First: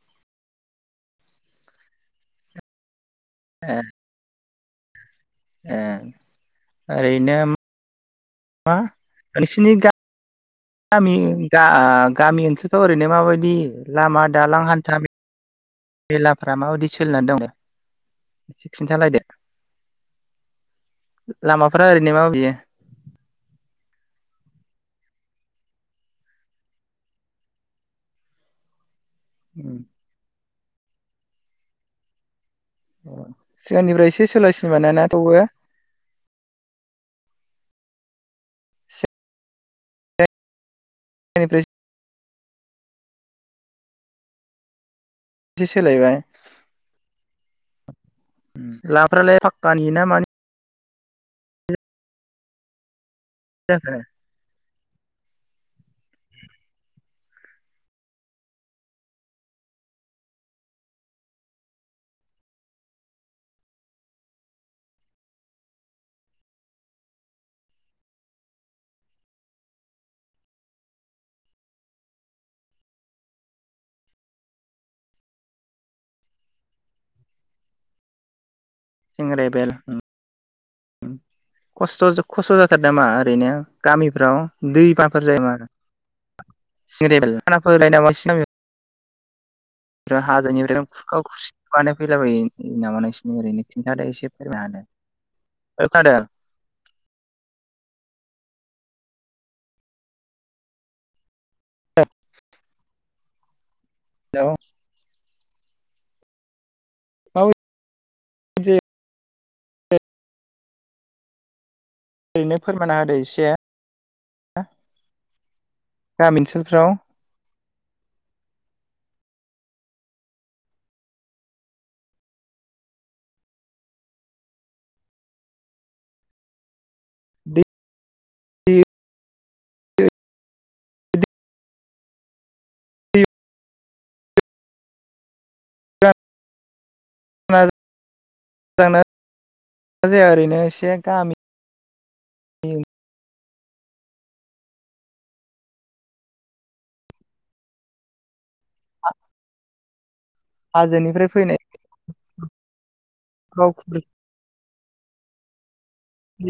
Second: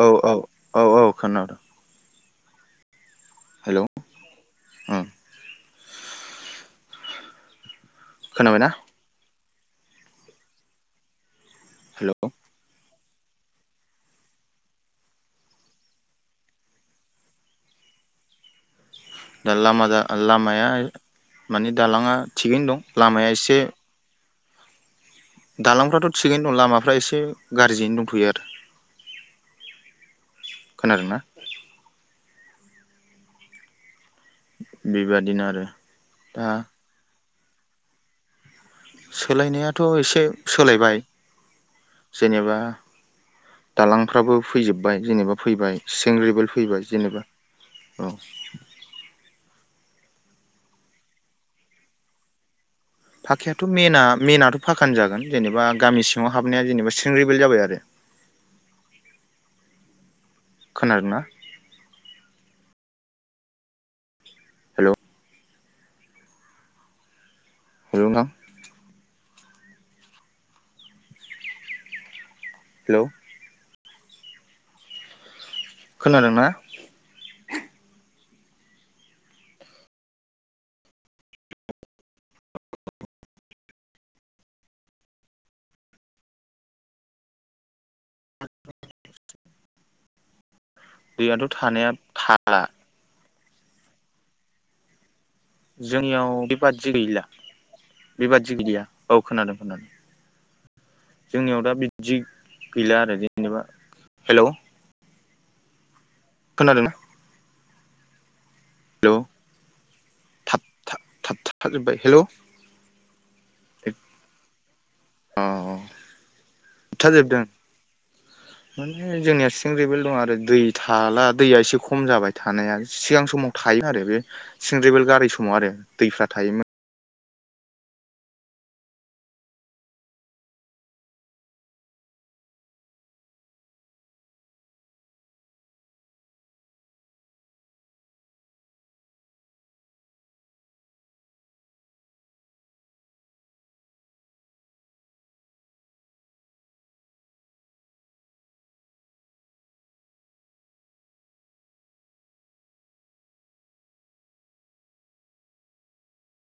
औ औ औ औ खानादों ए औ ए ओरैनो खोनाबायना मा नोंसिनि गा गामि गा ओ हेलौ गामि ओनसोलथ' ओरैनो माबायदि लामा दालां हान्था मेलाफ्रा माबायदि सोलिनानै दङ दा लामा लामाया माने लामाफ्रा ओरैनो दालांङा माबायदि थिगैनो दं लामाया एसे दालांफ्राथ' थिगैनो दं लामाफ्रा एसे गाज्रियैनो दंथ'यो आरो उ खोनादों ना जोंनिफ्राया एसे सोलायसिनोबानाना बेबादिनो थेवबो आरो दा सोलायनायाथ' एसे सोलायबाय फ्राय जेनेबा दालांफ्राबो फैजोब जा एसे फैबाय सोलायबाय सेंग्रेबेल फैबाय जेनेबा औ लामाफ्रालाय फाक्कानि ना मानि पाखायाथ' जाखो मेन मेनाथ' फाखानो जागोन जेनेबा गामि सिंङाव हाबनाया जेनेबा सिं ग्रेबेल जाबाय आरो खोनादों ना हेल' हेल नोंथां हेलौ खोनादों ना? सें ग्रेबेल खस्थ' जोंब खस्थ' जाथारो नामा ओरैनो गामिफ्राव दै बाना फोर जायो नामा आरो सिं गेबेल खानाफोरोलायनाय नोसिना गामिआ हाजोनिफ्राय खुरखाव दैयाथ' खुरसि थानाया माने फैला थाला बायो नामानायसो। ओरैनो खिन्थादो एसे फोरमायना होदो। जोंनियाव बेबादि गैला। बेबादि गैया औ खोनादों खोनादों। जोंनियाव दा बिदि गैला आरो। जेनेबा हेल' औ खोनादों हेलौ खोनादों ना? माबायदि जायो हेल' थाब था थाबथाजोब्बाय। हेलौ ओरैनो फोरमाना होदै। दैया अ आ गामि ओनसोलफोराव थाबथाजोबदों माने जोंनिया सिंग्रेबेल दं आरो दै थाला दैया एसे खम जाबाय थानाया सिगां समाव थायो आरो बे सिंग्रेबेल गारै समाव आरो दैफ्रा थायोमोन। दै [unintelligible] आ हाजोनिफ्राय फैनाय गावखुंग